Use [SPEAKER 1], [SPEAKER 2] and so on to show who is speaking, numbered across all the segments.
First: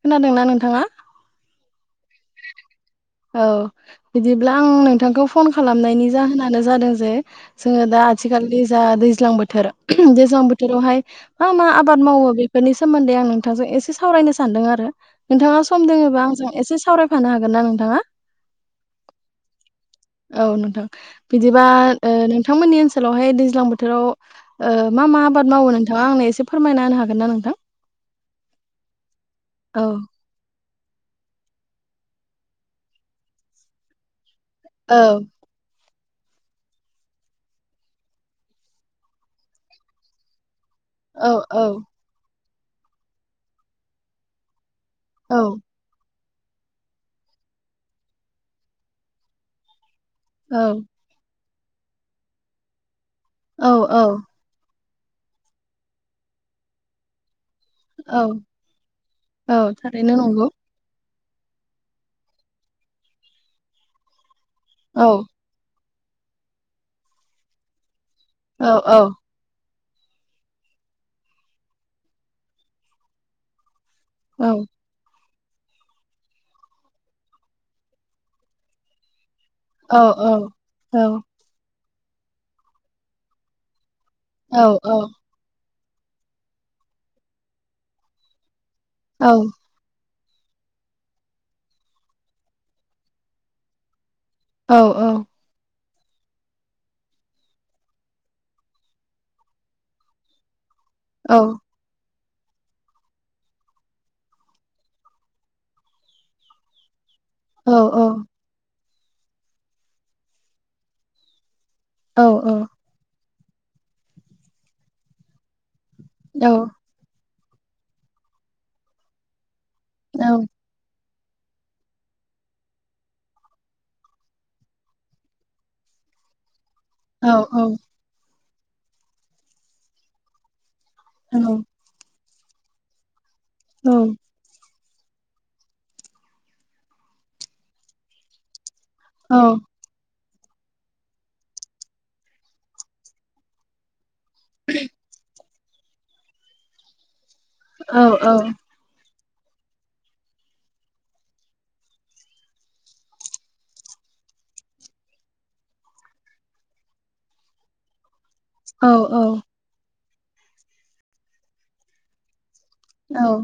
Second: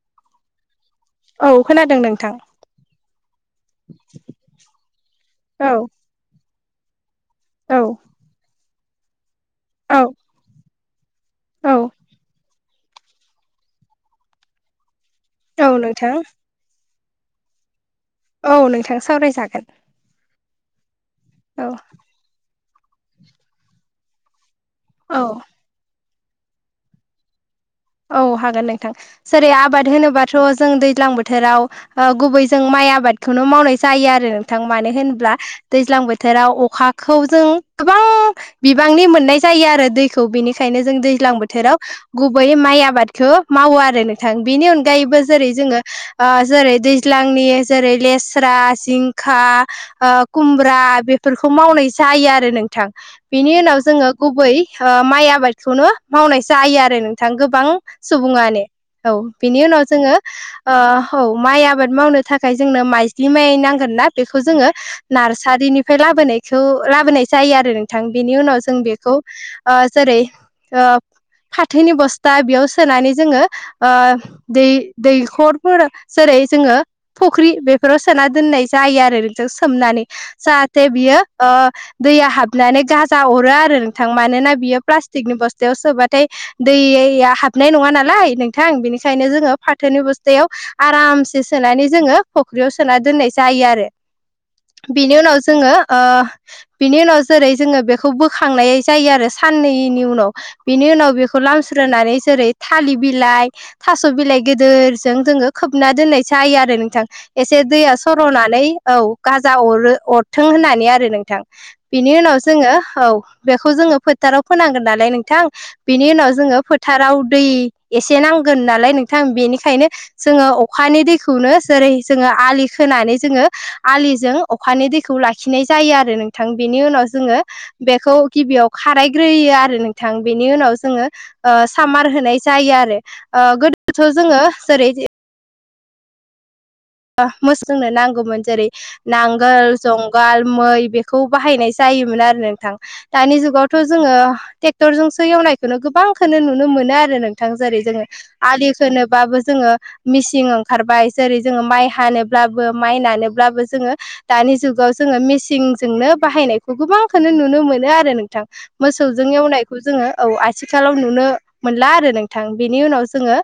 [SPEAKER 1] खोनादोंना नोंथाङा?
[SPEAKER 2] औ [unintelligible]
[SPEAKER 1] औ बिदिब्ला आं नोंथांखौ फन
[SPEAKER 2] औ
[SPEAKER 1] खालामनायनि जाहोनानो जादों जे
[SPEAKER 2] औ
[SPEAKER 1] जोङो दा आथिखालनि जा दैज्लां बोथोर
[SPEAKER 2] औ
[SPEAKER 1] दैज्लां बोथोरावहाय मा मा
[SPEAKER 2] औ
[SPEAKER 1] आबाद मावो बेफोरनि सोमोन्दै आं नोंथांजों एसे सावरायनो सानदों। नोंथाङा
[SPEAKER 2] औ
[SPEAKER 1] सम
[SPEAKER 2] नोंथां
[SPEAKER 1] दोङोबा आंजों एसे सावरायफानो हागोन ना नोंथाङा?
[SPEAKER 2] औ नोंथां सावरायजागोन।
[SPEAKER 1] औ नोंथां बिदिबा
[SPEAKER 2] औ
[SPEAKER 1] ओ नोंथांमोननि ओनसोलावहाय दैज्लां बोथोराव ओ‌ मा
[SPEAKER 2] औ
[SPEAKER 1] मा आबाद मावो नोंथाङा आंनो एसे फोरमायना होनो हागोन ना नोंथां?
[SPEAKER 2] औ हागोन नोंथां सोरै
[SPEAKER 1] औ
[SPEAKER 2] आबाद होनोबाथ' जों दैज्लां बोथोराव ओ गुबै जों माइ आबादखौनो मावनाय जायो आरो। नोंथां मानो
[SPEAKER 1] औ
[SPEAKER 2] होनब्ला दैज्लां बोथोराव अखाखौ जों गोबां बिबांनि मोननाय जायो आरो दैखौ बेनि बेनिखायनो जों
[SPEAKER 1] औ
[SPEAKER 2] दैज्लां
[SPEAKER 1] औ
[SPEAKER 2] बोथोराव गुबै माइ आबादखौ मावो आरो नोंथां बेनि अन गायैबो
[SPEAKER 1] औ
[SPEAKER 2] जेरै जोङो जेरै दैज्लांनि जेरै लेस्रा जिंखा ओ कुमब्रा बेफोरखौ मावनाय जायो आरो नोंथां बेनि
[SPEAKER 1] औ
[SPEAKER 2] उनाव
[SPEAKER 1] औ
[SPEAKER 2] जोङो गुबै ओ माइ आबादखौनो मावनाय जायो आरो नोंथां गो बां
[SPEAKER 1] औ
[SPEAKER 2] सुबुङानो औ बिनि उनाव
[SPEAKER 1] थारैनो
[SPEAKER 2] जोङो
[SPEAKER 1] नंगौ
[SPEAKER 2] ओ औ माइ आबाद मावनो थाखाय जोंनो माइज्लि माइ नांगोन ना बेखौ जोङो
[SPEAKER 1] औ
[SPEAKER 2] नार्सारिनि ओफ्राय लाबोनायखौ लाबोनाय जायो आरो नोंथां बेनि उनाव
[SPEAKER 1] औ
[SPEAKER 2] जों बेखौ ओ जेरै ओ फाथोनि बस्था बेयाव सोनानै जोङो ओ
[SPEAKER 1] औ
[SPEAKER 2] दै दै हाखरफोर जेरै जोङो फुख्रि बेफोराव सोना दोननाय जायो आरो। जों
[SPEAKER 1] औ
[SPEAKER 2] सोमनानै
[SPEAKER 1] औ
[SPEAKER 2] जाहाथे
[SPEAKER 1] औ
[SPEAKER 2] बियो ओ दैया हाबनानै गाजा अरो आरो। नोंथां मानोना
[SPEAKER 1] औ
[SPEAKER 2] बियो प्लास्टिकनि बस्थायाव सोबाथाय दैया हाबनाय नङा नालाय। नोंथां
[SPEAKER 1] औ
[SPEAKER 2] बिनिखायनो जोङो फाथोनि बस स्थायाव आरामसे सोनानै जोङो फुख्रियाव सोना दोननाय जायो आरो।
[SPEAKER 1] औ
[SPEAKER 2] बेनि उनाव जोङो ओ बिनि उनाव जेरै जोङो बेखौ बोखांनाय जायो आरो साननैनि उनाव। बिनि उनाव बेखौ लामस
[SPEAKER 1] औ
[SPEAKER 2] स्रोनानै जेरै थालिर बिलाइ थास' बिलाइ गोदोरजों जोङो खोबना दोननाय जायो आरो। नोंथां एसे
[SPEAKER 1] औ
[SPEAKER 2] दैया सर'नानै औ गाजा अरो अरथों होननानै आरो नोंथां। बिनि
[SPEAKER 1] औ
[SPEAKER 2] उनाव
[SPEAKER 1] औ
[SPEAKER 2] जोङो औ बेखौ जोङो फोथाराव फोनांगोन नालाय नोंथां बिनि उनाव जोङो फोथाराव दै एसे नांगोन नालाय नोंथां बेनिखायनो
[SPEAKER 1] नंगौ
[SPEAKER 2] जोङो अखानि दै खौनो जेरै जोङो आलि खोनानै जोङो आलिजों अखानि दैखौ लाखिनाय जायो आरो नोंथां। बेनि उनाव
[SPEAKER 1] औ औ
[SPEAKER 2] जोङो
[SPEAKER 1] औ
[SPEAKER 2] बेखौ गिबियाव खारायग्रोयो आरो नोंथां बेनि उनाव जोङो
[SPEAKER 1] औ औ
[SPEAKER 2] ओ सामार होनाय जायो आरो ओ गोदोथ'
[SPEAKER 1] औ
[SPEAKER 2] जोङो जेरै ओ मोसौनो नांगौमोन जेरै नांगोल जं गाल मै बेखौ बाहायनाय जायोमोन आरो नोंथां दानि जुगावथ' जोङो ट्रेक्टरजोंसो एवनायखौनो गोबांखो नुनो मोनो आरो नों जेरै जोङो आलि खोनोबाबो जोङो मिसिं ओंखारबाय जेरै जोङो माइ हानोब्लाबो माइ नानोब्लाबो जोङो दानि जुगाव जोङो मेचिंजोंनो बाहाय नायखौ गोबांखौ नुनो मोनो आरो नोंथां। मोसौजों एवनायखौ जोङो औ आथिखालाव नुनो मोनला आरो नोंथां। बिनि उनाव जोङो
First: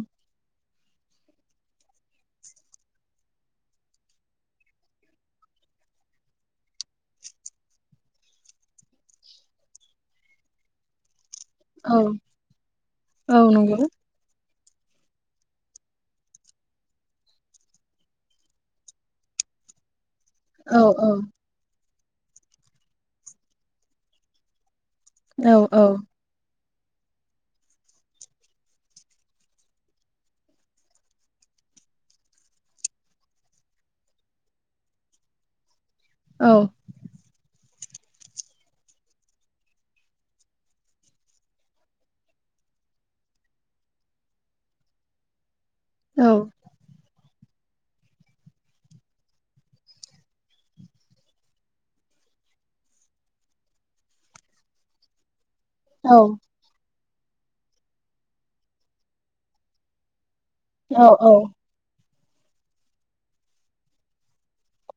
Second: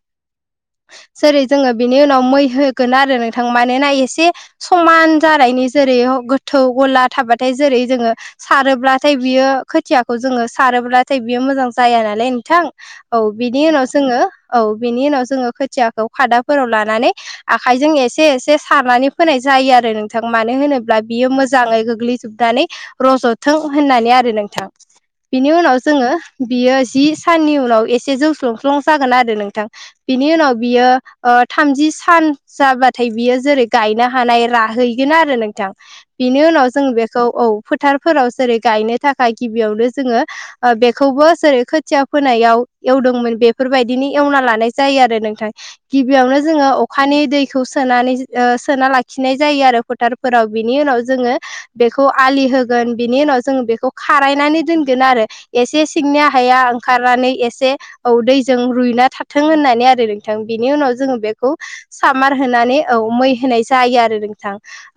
[SPEAKER 2] जेरै जोङो बिनि उनाव मैहो गोन आरो नोंथां मानोना एसे समान जानायनि जेरै गोथौ गला थाबाथाय जेरै जोङो सारोब्लाथाय बियो खोथियाखौ जोङो सारोब्ला नाथाय बियो मोजां जाया नालाय नोंथां औ बिनि उनाव जोङो औ बेनि उनाव जोङो खोथियाखौ खादाफोराव लानानै आखाइजों एसे एसे सारनानै फोनाय जायो आरो नोंथां मानो होनोब्ला बियो मोजाङै गोग्लै जोबनानै रज'थों होननानै आरो नोंथां बिनि उनाव जोङो बियो जि साननि उनाव एसे जौस्लुंस्लं जागोन आरो नोंथां बिनि उनाव बियो थामजि सान जाबाथाय बियो जेरै गायनो हानाय राहैगोन आरो नोंथां। बिनि उनाव जों बेखौ औ फोथारफोराव जेरै गायनो थाखाय गिबियावनो जोङो बेखौबो जेरै खोथिया फोनायाव एवदोंमोन बेफोर बेफोर बादिनो एवना लानाय जायो आरो नोंथां गिबियावनो जोङो अखानि दैखौ सोनानै ओ सोना लाखिनाय जायो आरो फोथारफोराव बिनि उनाव जोङो बे फालि होगोन बिनि उनाव जों बेखौ खारायनानै दोनगोन आरो। एसे सिंनि हाया ओंखारनानै एसे औ दैजों रुइना थाथों होननानै आरो नोंथां। नोंथां बिनि उनाव
[SPEAKER 1] औ
[SPEAKER 2] जोङो बेखौ सामार होनानै औ मै होनाय जायो आरो नोंथां।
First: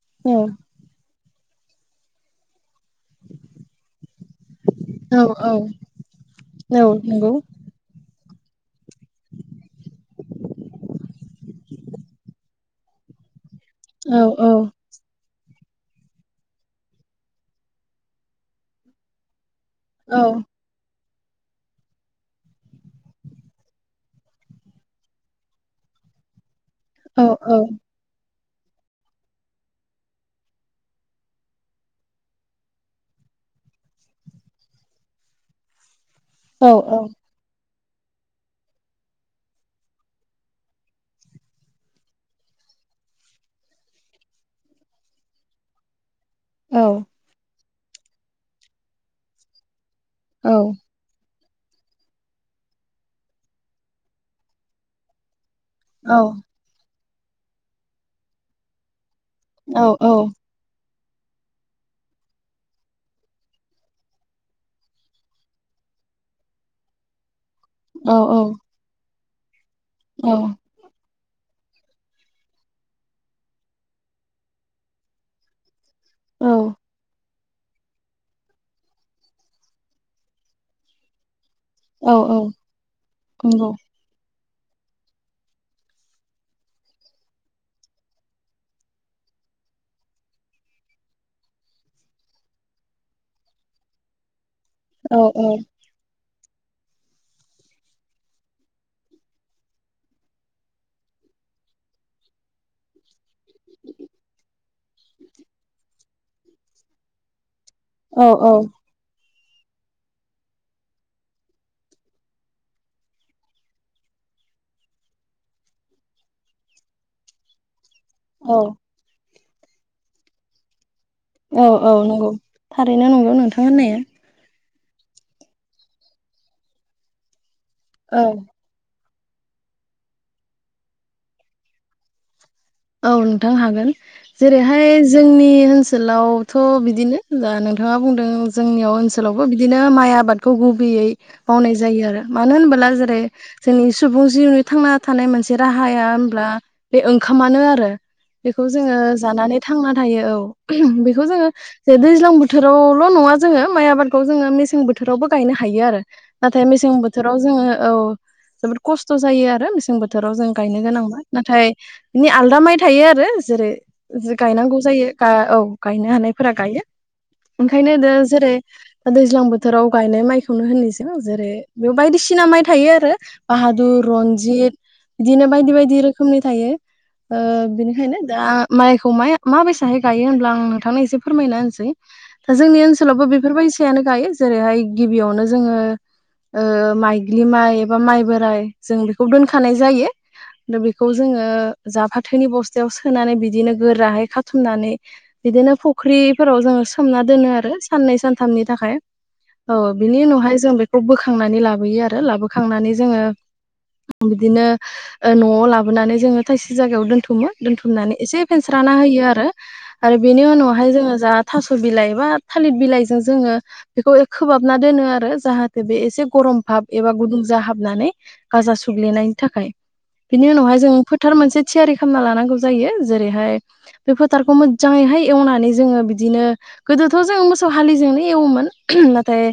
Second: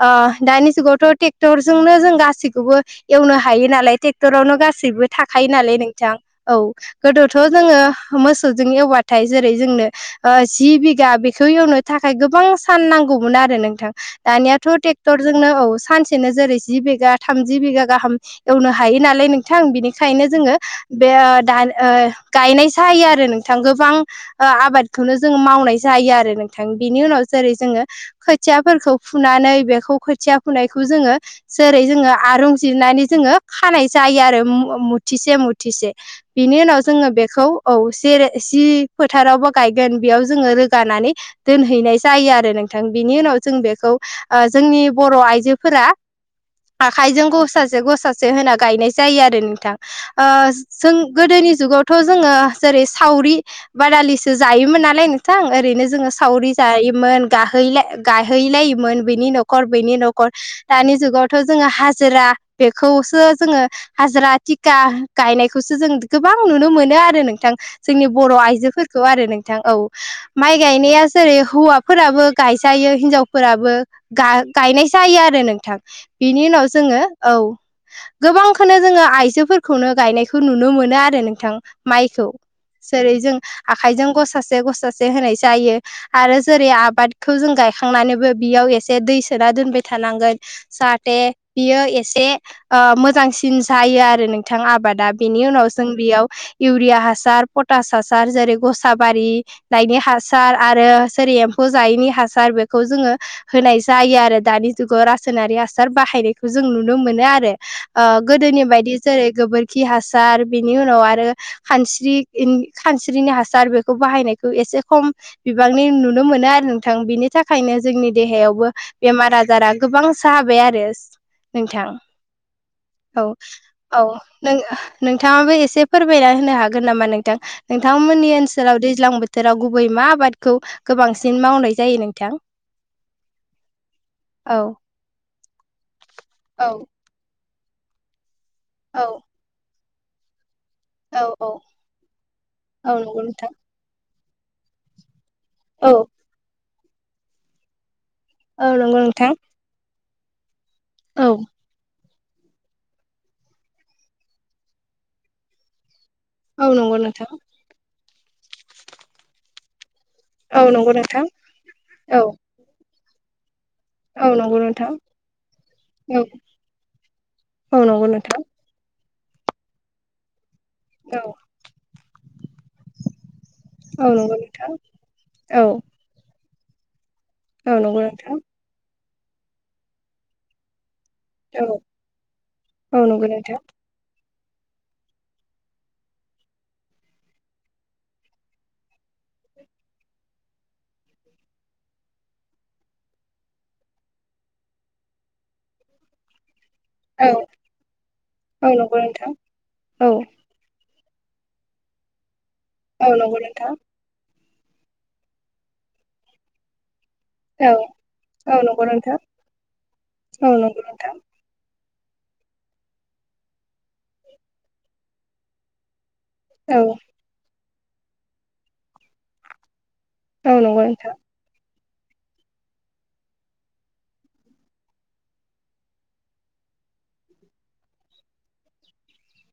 [SPEAKER 2] ओ दानि जुगावथ' ट्रेक्टरजोंनो जों गासैखौबो एवनो हायो नालाय ट्रेक्टरावनो गासैबो
[SPEAKER 1] औ
[SPEAKER 2] थाखायो नालाय नोंथां औ
[SPEAKER 1] नंगौ
[SPEAKER 2] गोदोथ' जोङो मोसौजों एवबाथाय जेरै जोंनो जि बिगा बेखौ एवनो थाखाय गोबां सान नांगौमोन आरो नोंथां
[SPEAKER 1] औ औ
[SPEAKER 2] दानियाथ'
[SPEAKER 1] औ
[SPEAKER 2] ट्रेक्टर जोंनो औ सानसेनो जेरै जि बिगा थामजि बिगा गाहाम एवनो हायो नालाय नों थां बिनिखायनो
[SPEAKER 1] औ
[SPEAKER 2] जोङो बे दा गायनाय जायो आरो नोंथां गोबां आबादखौनो जों मावनाय जायो। जायो आरो नोंथां बिनि उनाव जेरै
[SPEAKER 1] औ औ
[SPEAKER 2] जोङो खो खोथियाफोरखौ फुनानै बेखौ खोथिया फुनायखौ जोङो जेरै जोङो आरंजिरनानै जोङो खानाय जायो आरो मुथिसे मुथिसे बिनि उनाव जोङो बेखौ औ जेरै जि फोथारावबो गायगोन बेयाव जोङो रोगानानै दोनहैनाय जायो आरो नोंथां बिनि उनाव जों बेखौ ओ जोंनि बर' आइजोफोरा आखाइजों गसासे गसासे होना गायनाय जायो आरो नोंथां। ओ जों गोदोनि जुगावथ' जोङो जेरै सावरि बादालिसो जायोमोन नालाय नोंथां ओरैनो जोङो सावरि जायोमोन गायहैलायोमोन बेनि न'खर बेनि न'खर दानि जुगावथ' जोङो हाजिरा बेखौसो जोङो हाजिरा थिखा गायनायखौसो जों गोबां नुनो मोनो आरो नोंथां। जोंनि बर' आइजोफोरखौ आरो नोंथां औ माइ गायनाया जेरै हौवाफोराबो गायजायो हिनजावफोराबो गायनाय जायो आरो नोंथां। बिनि उनाव जोङो औ गोबांखौनो जोङो आइजोफोरखौनो गायनायखौ नुनो मोनो आरो नोंथां।
[SPEAKER 1] औ
[SPEAKER 2] माइखौ
[SPEAKER 1] औ
[SPEAKER 2] जेरै जों
[SPEAKER 1] नंगौ
[SPEAKER 2] आखाइजों गसासे गसासे होनाय जायो। आरो जेरै आबादखौ जों गायखांनानैबो बियाव एसे दै सोना दोनबाय थानांगोन। जाहाथे बियो एसे ओ मोजांसिन जायो आरो। बिथां आबादा
[SPEAKER 1] औ
[SPEAKER 2] बेनि उनाव जों बेयाव इउरिया हासार पटास हासार जेरै गसा बारिनायनि हासार आरो जेरै एमफौ जायैनि हासार बेखौ जोङो होनाय जायो आरो दानि जुगाव रासायनारि हासार बाहायनायखौ जों नुनो मोनो आरो
[SPEAKER 1] औ
[SPEAKER 2] गोदोनि बायदि जेरै गोबोरखि हासार बेनि उनाव आरो खानस्रि खानस्रिनि हासार बेखौ बाहायनाय एसे खम बिबांनि नुनो मोनो आरो नोंथां बिनि थाखायनो जोंनि
[SPEAKER 1] औ
[SPEAKER 2] देहायावबो बेमार आजार आजारा गोबां जाबाय आरो।
[SPEAKER 1] औ
[SPEAKER 2] नोंथां
[SPEAKER 1] औ नंगौ थारैनो
[SPEAKER 2] औ
[SPEAKER 1] नंगौ नोंथां होननाया
[SPEAKER 2] औ नों नोंथाङाबो एसे फोरमायना होनो हागोन नामा नोंथां
[SPEAKER 1] औ
[SPEAKER 2] नोंथांमोननि ओनसोलाव दैज्लां बोथोराव गुबै यै मा आबादखौ गोबांसिन मावनाय जायो नोंथां?
[SPEAKER 1] औ नोंथां हागोन
[SPEAKER 2] औ
[SPEAKER 1] जेरैहाय जोंनि ओनसोलावथ'
[SPEAKER 2] औ
[SPEAKER 1] बिदिनो दा नोंथाङा बुंदों जोंनियाव
[SPEAKER 2] औ
[SPEAKER 1] ओनसोलावबो बिदिनो माइ आबाद खौ गुबैयै
[SPEAKER 2] औ औ
[SPEAKER 1] मावनाय जायो आरो मानो होनबोला
[SPEAKER 2] औ
[SPEAKER 1] जेरै
[SPEAKER 2] नंगौ नोंथां
[SPEAKER 1] जोंनि सुबुं जिउनि थांना थानाय मोनसे
[SPEAKER 2] औ
[SPEAKER 1] राहाया होनब्ला बे ओंखामानो आरो बेखौ
[SPEAKER 2] औ
[SPEAKER 1] जोङो
[SPEAKER 2] नंगौ नोंथां
[SPEAKER 1] जानानै थांना थायो औ बेखौ
[SPEAKER 2] औ
[SPEAKER 1] जोङो जेरै दै दैज्लां बोथोरावल' नङा जोङो माइ आबादखौ जोङो मेसें बोथोरावबो गायनो हायो आरो। नाथाय
[SPEAKER 2] औ
[SPEAKER 1] मेसें
[SPEAKER 2] नंगौ नोंथां
[SPEAKER 1] बोथोराव जोङो औ जोबोद खस्थ' जायो आरो मेसें बोथोराव बोथोराव जों
[SPEAKER 2] औ
[SPEAKER 1] गायनो
[SPEAKER 2] नंगौ
[SPEAKER 1] गोनांबा
[SPEAKER 2] नोंथां
[SPEAKER 1] नाथाय
[SPEAKER 2] औ
[SPEAKER 1] बिनि आलदा माइ थायो आरो जेरै
[SPEAKER 2] औ नंगौ
[SPEAKER 1] गायनांगौ
[SPEAKER 2] नोंथां
[SPEAKER 1] जायो औ गायनो
[SPEAKER 2] औ
[SPEAKER 1] हानायफोरा गायो।
[SPEAKER 2] औ
[SPEAKER 1] ओंखायनो
[SPEAKER 2] नंगौ
[SPEAKER 1] द
[SPEAKER 2] नोंथां
[SPEAKER 1] जेरै दैज्लां बोथोराव गायनाय माइखौ संनो होननायस
[SPEAKER 2] औ
[SPEAKER 1] जेरै बेयाव बायदिसिना माइ थायो आरो बाहादुर
[SPEAKER 2] औ नंगौ नोंथां
[SPEAKER 1] रनजित बिदिनो
[SPEAKER 2] औ
[SPEAKER 1] बायदि बायदि रोखोमनि
[SPEAKER 2] औ नंगौ
[SPEAKER 1] बेनिखायनो
[SPEAKER 2] नोंथां
[SPEAKER 1] दा माइखौ माइ माबोरैहाय गायो होनब्ला आं नोंथांनि एसे फोरमायना
[SPEAKER 2] औ
[SPEAKER 1] होनसै दा जोंनि
[SPEAKER 2] औ
[SPEAKER 1] ओनसोलावबो
[SPEAKER 2] नंगौ नोंथां
[SPEAKER 1] बेफोरबायदियानो गायो। जेरैहाय गिबियावनो जोङो माइजिलि माइ एबा माइ बोराइ जों बेखौ दोनखानाय जायो। दा बेखौ जोङो जा फाथोनि बस्थायाव सोनानै बिदिनो गोराहै खाथुमनानै बिदिनो फुख्रिफोराव जोङो सोमना
[SPEAKER 2] औ
[SPEAKER 1] दोनो आरो साननै सानथामनि
[SPEAKER 2] औ
[SPEAKER 1] थाखाय
[SPEAKER 2] नंगौ नोंथां
[SPEAKER 1] औ बिनि उनावहाय जों बे खौखौ बोखांनानै लाबोयो आरो लाबोखांनानै
[SPEAKER 2] औ
[SPEAKER 1] जोङो
[SPEAKER 2] नंगौ नोंथां
[SPEAKER 1] बिदिनो न'आव लाबोनानै जोङो दाबसे जायगायाव दोन दोनथुमो
[SPEAKER 2] औ
[SPEAKER 1] दोनथुमनानै एसे
[SPEAKER 2] औ नंगौ
[SPEAKER 1] फेनस्राना
[SPEAKER 2] नोंथां
[SPEAKER 1] होयो आरो आरो बेनि
[SPEAKER 2] औ नंगौ
[SPEAKER 1] उनावहाय जोङो
[SPEAKER 2] नोंथां
[SPEAKER 1] जा थास' बिलाइ मा थालिर बिलाइजों जोङो बेखौ खोबहाबना दोनो आरो जाहाथे बे एसे गरम भाब
[SPEAKER 2] औ
[SPEAKER 1] एबा गुदुं जा हाबनानै गाजा सुग्लिनायनि थाखाय बिनि
[SPEAKER 2] औ
[SPEAKER 1] उनावहाय
[SPEAKER 2] नंगौ
[SPEAKER 1] जों
[SPEAKER 2] नोंथां
[SPEAKER 1] फोथार मोनसे थियारि खालामना लानांगौ जायो जेरैहाय बे फोथारखौ मोजाङैहाय एवनानै जोङो बिदि नो गोदोथ' जों मोसौजोंनो हालि एवोमोन ओम नाथाय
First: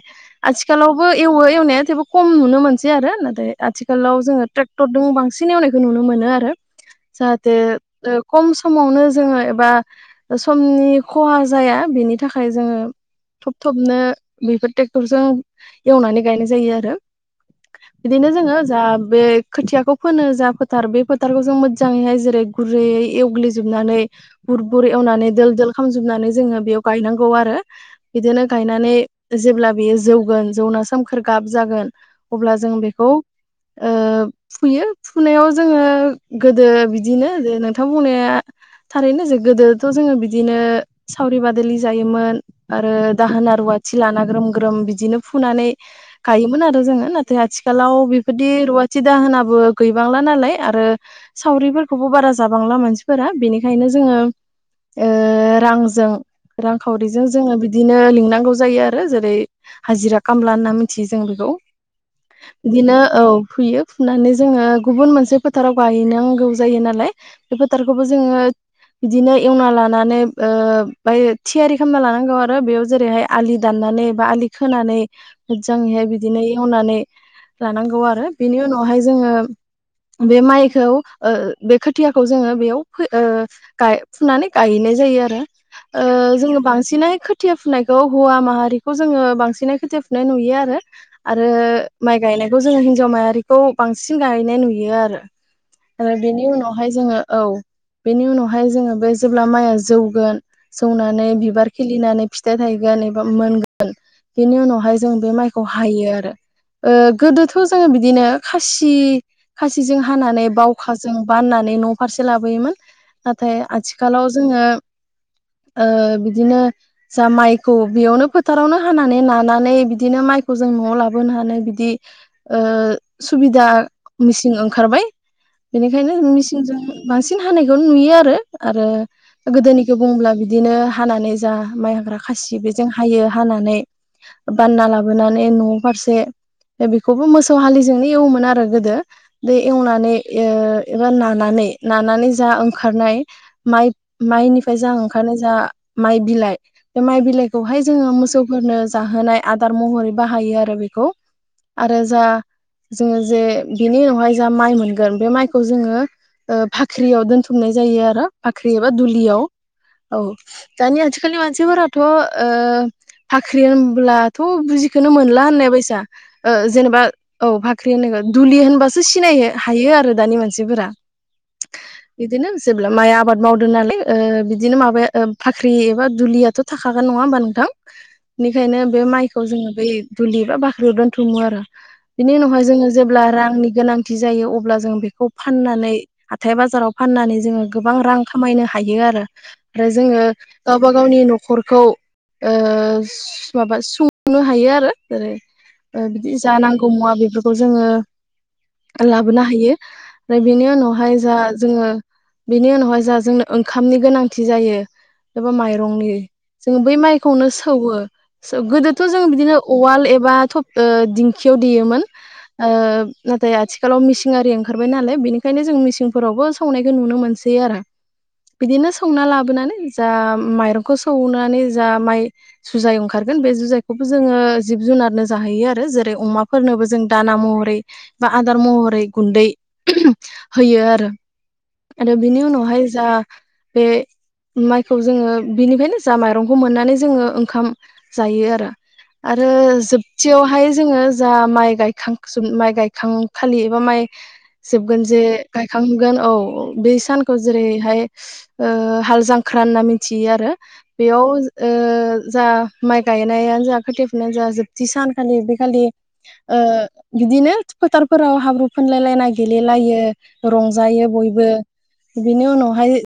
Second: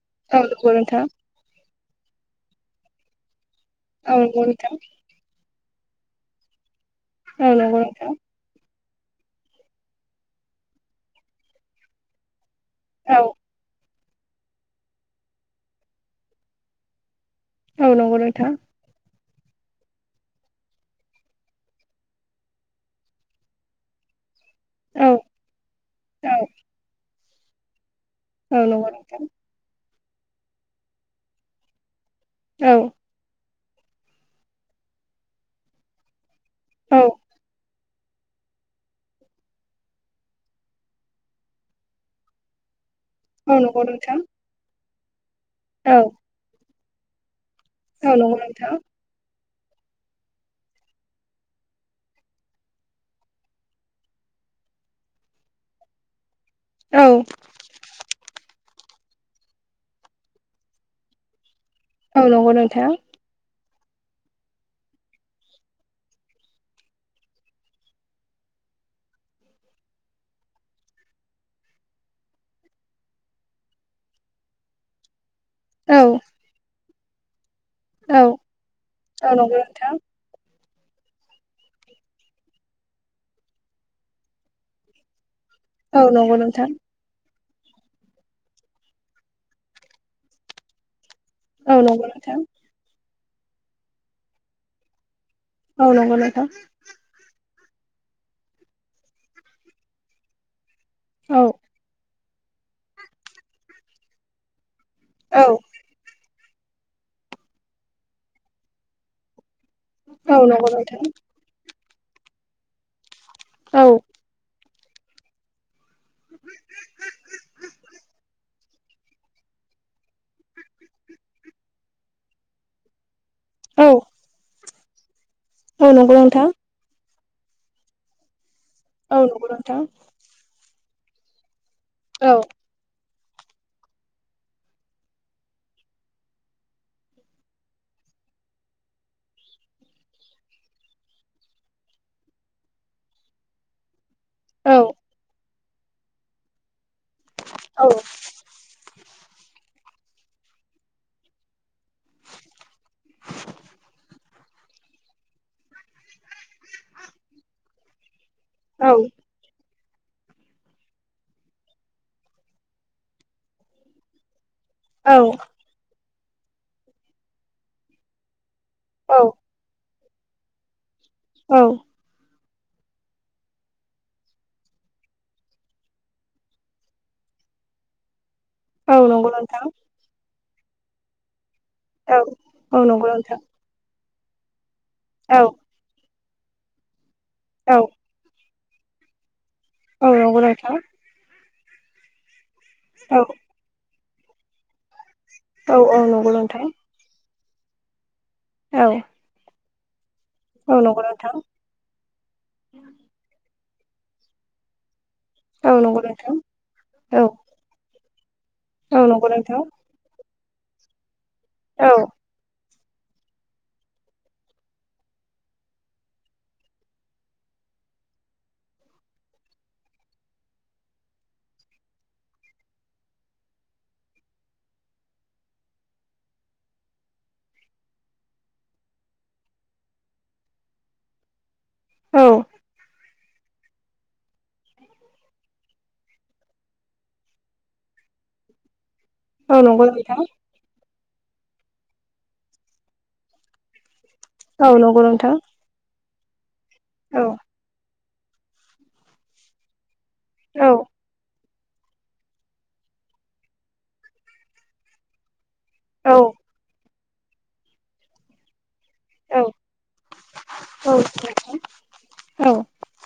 [SPEAKER 1] आथिखालावबो एवो एवनाया थेवबो खम नुनो मोनसै आरो नाथाय
[SPEAKER 2] औ
[SPEAKER 1] आथिखालाव
[SPEAKER 2] नंगौ
[SPEAKER 1] जोङो
[SPEAKER 2] नोंथां
[SPEAKER 1] ट्रेक्टरजों बांसिन एवनायखौ नुनो मोनो आरो जाहाथे
[SPEAKER 2] औ नंगौ नोंथां औ नंगौ
[SPEAKER 1] ओ
[SPEAKER 2] नोंथां
[SPEAKER 1] खम सम समावनो जोङो एबा समनि खहा जाया बेनि थाखाय। थाखाया जोङो
[SPEAKER 2] औ
[SPEAKER 1] थब थबनो बेफोर ट्रेक्टरजों एवनानै गायनाय जायो आरो
[SPEAKER 2] औ नंगौ
[SPEAKER 1] बिदिनो
[SPEAKER 2] नोंथां
[SPEAKER 1] जोङो जा बे खोथियाखौ फोनो जा फोथार बे फो थारखौ जों मोजाङैहाय जेरै गुरैयै एवग्लिजोबनानै बुर बुर
[SPEAKER 2] औ
[SPEAKER 1] एवनानै दोल दोल खालामजोबनानै
[SPEAKER 2] औ
[SPEAKER 1] जोङो बेयाव गायनांगौ आरो बिदिनो
[SPEAKER 2] औ नंगौ
[SPEAKER 1] गायनानै
[SPEAKER 2] नोंथां
[SPEAKER 1] जेब्ला बेयो जौगोन जौना सोमखोर गाब जागोन। अब्ला जों
[SPEAKER 2] औ
[SPEAKER 1] बेखौ ओ फुयो फुनायाव जोङो। गोदो
[SPEAKER 2] औ
[SPEAKER 1] बिदिनो जे नोंथां बुंनाया थारैनो जे गोदोथ' जोङो बिदिनो सावरि बादालि जायोमोन आरो दाहोना
[SPEAKER 2] औ नंगौ
[SPEAKER 1] रुवाथि
[SPEAKER 2] नोंथां
[SPEAKER 1] लाना ग्रोम ग्रोम बिदिनो फुनानै
[SPEAKER 2] औ
[SPEAKER 1] गायोमोन आरो जोङो नाथाय आथि खालाव
[SPEAKER 2] औ नंगौ
[SPEAKER 1] बेबायदि
[SPEAKER 2] नोंथां
[SPEAKER 1] रुवाथि दाहोनाबो गैबांला नालाय आरो सावरिफोरखौबो बारा जाबांला मानसिफोरा बेनिखायनो जोङो ओ रांजों रांखावरिजों
[SPEAKER 2] औ
[SPEAKER 1] जोङो बिदिनो लिंनांगौ जायो। आ रो जेरै हाजिरा खामला होनना मिथियो जों बेखौ
[SPEAKER 2] औ नंगौ नोंथां
[SPEAKER 1] बिदिनो औ फैयो। फुनानै जोङो गुबुन मोनसे फोथाराव गायनांगौ जायो नालाय बे फोथारखौबो जोङो बिदिनो एवना लानानै ओ बाय थियारि खालामना लानांगौ आरो बेयाव जेरैहाय आलि दान नानै बा आलि खोनानै
[SPEAKER 2] औ
[SPEAKER 1] मोजांयैहाय बिदिनो एवनानै लानांगौ
[SPEAKER 2] औ
[SPEAKER 1] आरो बेनि उनावहाय जोङो
[SPEAKER 2] औ नंगौ नोंथां
[SPEAKER 1] बे माइ खौ ओ बे खोथियाखौ जोङो बेयाव फुनानै गायैनाय जायो आरो
[SPEAKER 2] औ
[SPEAKER 1] ओ
[SPEAKER 2] नंगौ
[SPEAKER 1] जोङो
[SPEAKER 2] नोंथां
[SPEAKER 1] बांसिनै खो थिया फुनायखौ हौवा माहारिखौ जोङो बांसिनै खोथिया फुनाय नुयो आरो आरो
[SPEAKER 2] औ नंगौ
[SPEAKER 1] माइ
[SPEAKER 2] नोंथां
[SPEAKER 1] गायनायखौ जोङो हिन्जाव मायारिखौ बांसिन गायनाय नुयो आरो
[SPEAKER 2] औ
[SPEAKER 1] आरो
[SPEAKER 2] नंगौ
[SPEAKER 1] बेनि
[SPEAKER 2] नोंथां
[SPEAKER 1] उनावहाय जोङो औ बेनि उनावहाय जोङो बे जेब्ला माइआ जौगोन जौनानै
[SPEAKER 2] औ
[SPEAKER 1] बिबार खिलिनानै फिथाइ थायगोन एबा मोनगोन बेनि उनावहाय जों बे
[SPEAKER 2] औ
[SPEAKER 1] माइखौ हायो आरो ओ गोदोथ जोङो बिदिनो खासि खासिजों
[SPEAKER 2] औ
[SPEAKER 1] हानानै
[SPEAKER 2] नंगौ नोंथां
[SPEAKER 1] बावखाजों बाननानै न' फारसे लाबोयोमोन नाथाय
[SPEAKER 2] औ
[SPEAKER 1] आथिखालाव जोङो ओ बिदिनो जा माइखौ बेयावनो फोथारावनो हानानै नानानै बिदिनो माइखौ जों न'आव लाबोनो हानो बिदि ओ सुबिदा
[SPEAKER 2] औ
[SPEAKER 1] मिसिं ओंखारबाय
[SPEAKER 2] औ नंगौ
[SPEAKER 1] बेनिखायनो
[SPEAKER 2] नोंथां
[SPEAKER 1] मिसिंजों बांसिन हानायखौनो नुयो आरो आरो
[SPEAKER 2] औ नंगौ नोंथां
[SPEAKER 1] गोदोनिखौ बुङोब्ला बिदिनो हानानै जा माइ हाग्रा
[SPEAKER 2] औ
[SPEAKER 1] खासि बेजों हायो हानानै बानना लाबोनानै न' फारसे दा बेखौबो मोसौ हालिजोंनो एवोमोन आरो गोदो बे एवनानै ओ एबा नानानै नानानै जा ओंखारनाय माइ माइनिफ्राय
[SPEAKER 2] औ
[SPEAKER 1] जों ओंखारनो जा माइ बिलाइ बे माइ बिलाइखौहाय
[SPEAKER 2] औ औ
[SPEAKER 1] जोङो मोसौफोरनो जाहोनाय आदार महरै बाहायो आरो बेखौ आरो जा जोङो जे बिनि उनावहाय जा माइ मोन बे माइखौ जोङो फाख्रियाव दोनथुमनाय जायो आरो फाख्रि एबा दुलियाव औ दानि आथिखालनि मानसिफोराथ ओ फाख्रि होनब्ला थ बुजिखोनो
[SPEAKER 2] औ
[SPEAKER 1] मोनला होननाय बायसा ओ जेनेबा औ फाख्रि होननायखो दुलि होन सो
[SPEAKER 2] औ
[SPEAKER 1] सिनायनो हायो आरो दानि मानसिफोरा
[SPEAKER 2] औ
[SPEAKER 1] बिदिनो जेब्ला माइआ आबाद मावदों नालाय ओ बिदिनो माबाया ओ फाख्रि एबा दुलियाथ थाखागोन नङा होमबा नोंथां बेनिखायनो
[SPEAKER 2] औ
[SPEAKER 1] बे
[SPEAKER 2] नंगौ
[SPEAKER 1] माइखौ
[SPEAKER 2] नोंथां
[SPEAKER 1] जोङो बै दुलि बा बाख्रियाव दोनथुमो आरो
[SPEAKER 2] औ
[SPEAKER 1] बिनि उनावहाय
[SPEAKER 2] औ
[SPEAKER 1] जोङो
[SPEAKER 2] नंगौ
[SPEAKER 1] जेब्ला
[SPEAKER 2] नोंथां
[SPEAKER 1] रांनि गोनांथि जायो अब्ला जों बेखौ
[SPEAKER 2] औ
[SPEAKER 1] फाननानै हाथाय बाजाराव फाननानै जोङो
[SPEAKER 2] औ
[SPEAKER 1] गोबां रां खामायनो हायो आरो। आरो
[SPEAKER 2] औ
[SPEAKER 1] जोङो
[SPEAKER 2] नंगौ नोंथां
[SPEAKER 1] गावबा गावनि न'खरखौ ओ
[SPEAKER 2] औ
[SPEAKER 1] माबा सुं नों हायो आरो जेरै
[SPEAKER 2] औ औ नंगौ
[SPEAKER 1] बिदि जा
[SPEAKER 2] नोंथां
[SPEAKER 1] नांगौ मुवा बेफोरखौ जोङो
[SPEAKER 2] औ
[SPEAKER 1] लाबोनो हायो। ओमफ्राय बेनि
[SPEAKER 2] औ नंगौ
[SPEAKER 1] उनावहाय
[SPEAKER 2] नोंथां
[SPEAKER 1] जा जोङो बेनि उनावहाय जा जों ओंखामनि गोनांथि जायो एबा
[SPEAKER 2] औ नंगौ
[SPEAKER 1] माइरंनि
[SPEAKER 2] नोंथां
[SPEAKER 1] जोङो बै
[SPEAKER 2] औ
[SPEAKER 1] माइखौनो सौवो। स गोदोथ
[SPEAKER 2] औ
[SPEAKER 1] जों
[SPEAKER 2] नंगौ
[SPEAKER 1] बिदिनो
[SPEAKER 2] नोंथां
[SPEAKER 1] उवाल एबा थब एबा दिंखियाव
[SPEAKER 2] औ
[SPEAKER 1] देयोमोन। ओ आथिखालाव मिसिं आरि ओंखारबाय नालाय बेनिखायनो जों मिसिंफोरावबो संनायखौ नुनो मोनसै आरो। बिदिनो सौना लाबोनानै जा माइरंखौ सौनानै जा माइ सुजाय ओंखार बे जुजायखौबो जोङो जिब जुनारनो जाहैयो आरो जेरै अमाफोरनोबो जों दाना महरै बा आदार महरै गुन्दै होयो आरो। आरो
[SPEAKER 2] औ
[SPEAKER 1] बिनि उनावहाय जा बे माइखौ जोङो बिनिफ्रायायनो जा माइरंखौ मोननानै जोङो ओंखाम जायो आरो। आरो
[SPEAKER 2] औ नंगौ नोंथां
[SPEAKER 1] जोबथियावहाय जोङो जा माइ गायखां माइ गायखांखालि एबा माइ
[SPEAKER 2] औ नंगौ
[SPEAKER 1] जोबगोन जे
[SPEAKER 2] नोंथां
[SPEAKER 1] गायखांगोन औ बे
[SPEAKER 2] औ
[SPEAKER 1] सानखौ जेरैहाय हाल जांख्रा होनना मिथियो आरो
[SPEAKER 2] औ
[SPEAKER 1] बेयाव जा माइ गायनायानो जा खोथायफुनायानो जा जोबथि सानखालि बे खालि
[SPEAKER 2] औ
[SPEAKER 1] बिदिनो फोथारफोराव हाब्रु खनलाय लायनाय
[SPEAKER 2] औ
[SPEAKER 1] गेलेलायो रंजायो बयबो बिनि
[SPEAKER 2] औ
[SPEAKER 1] उनावहाय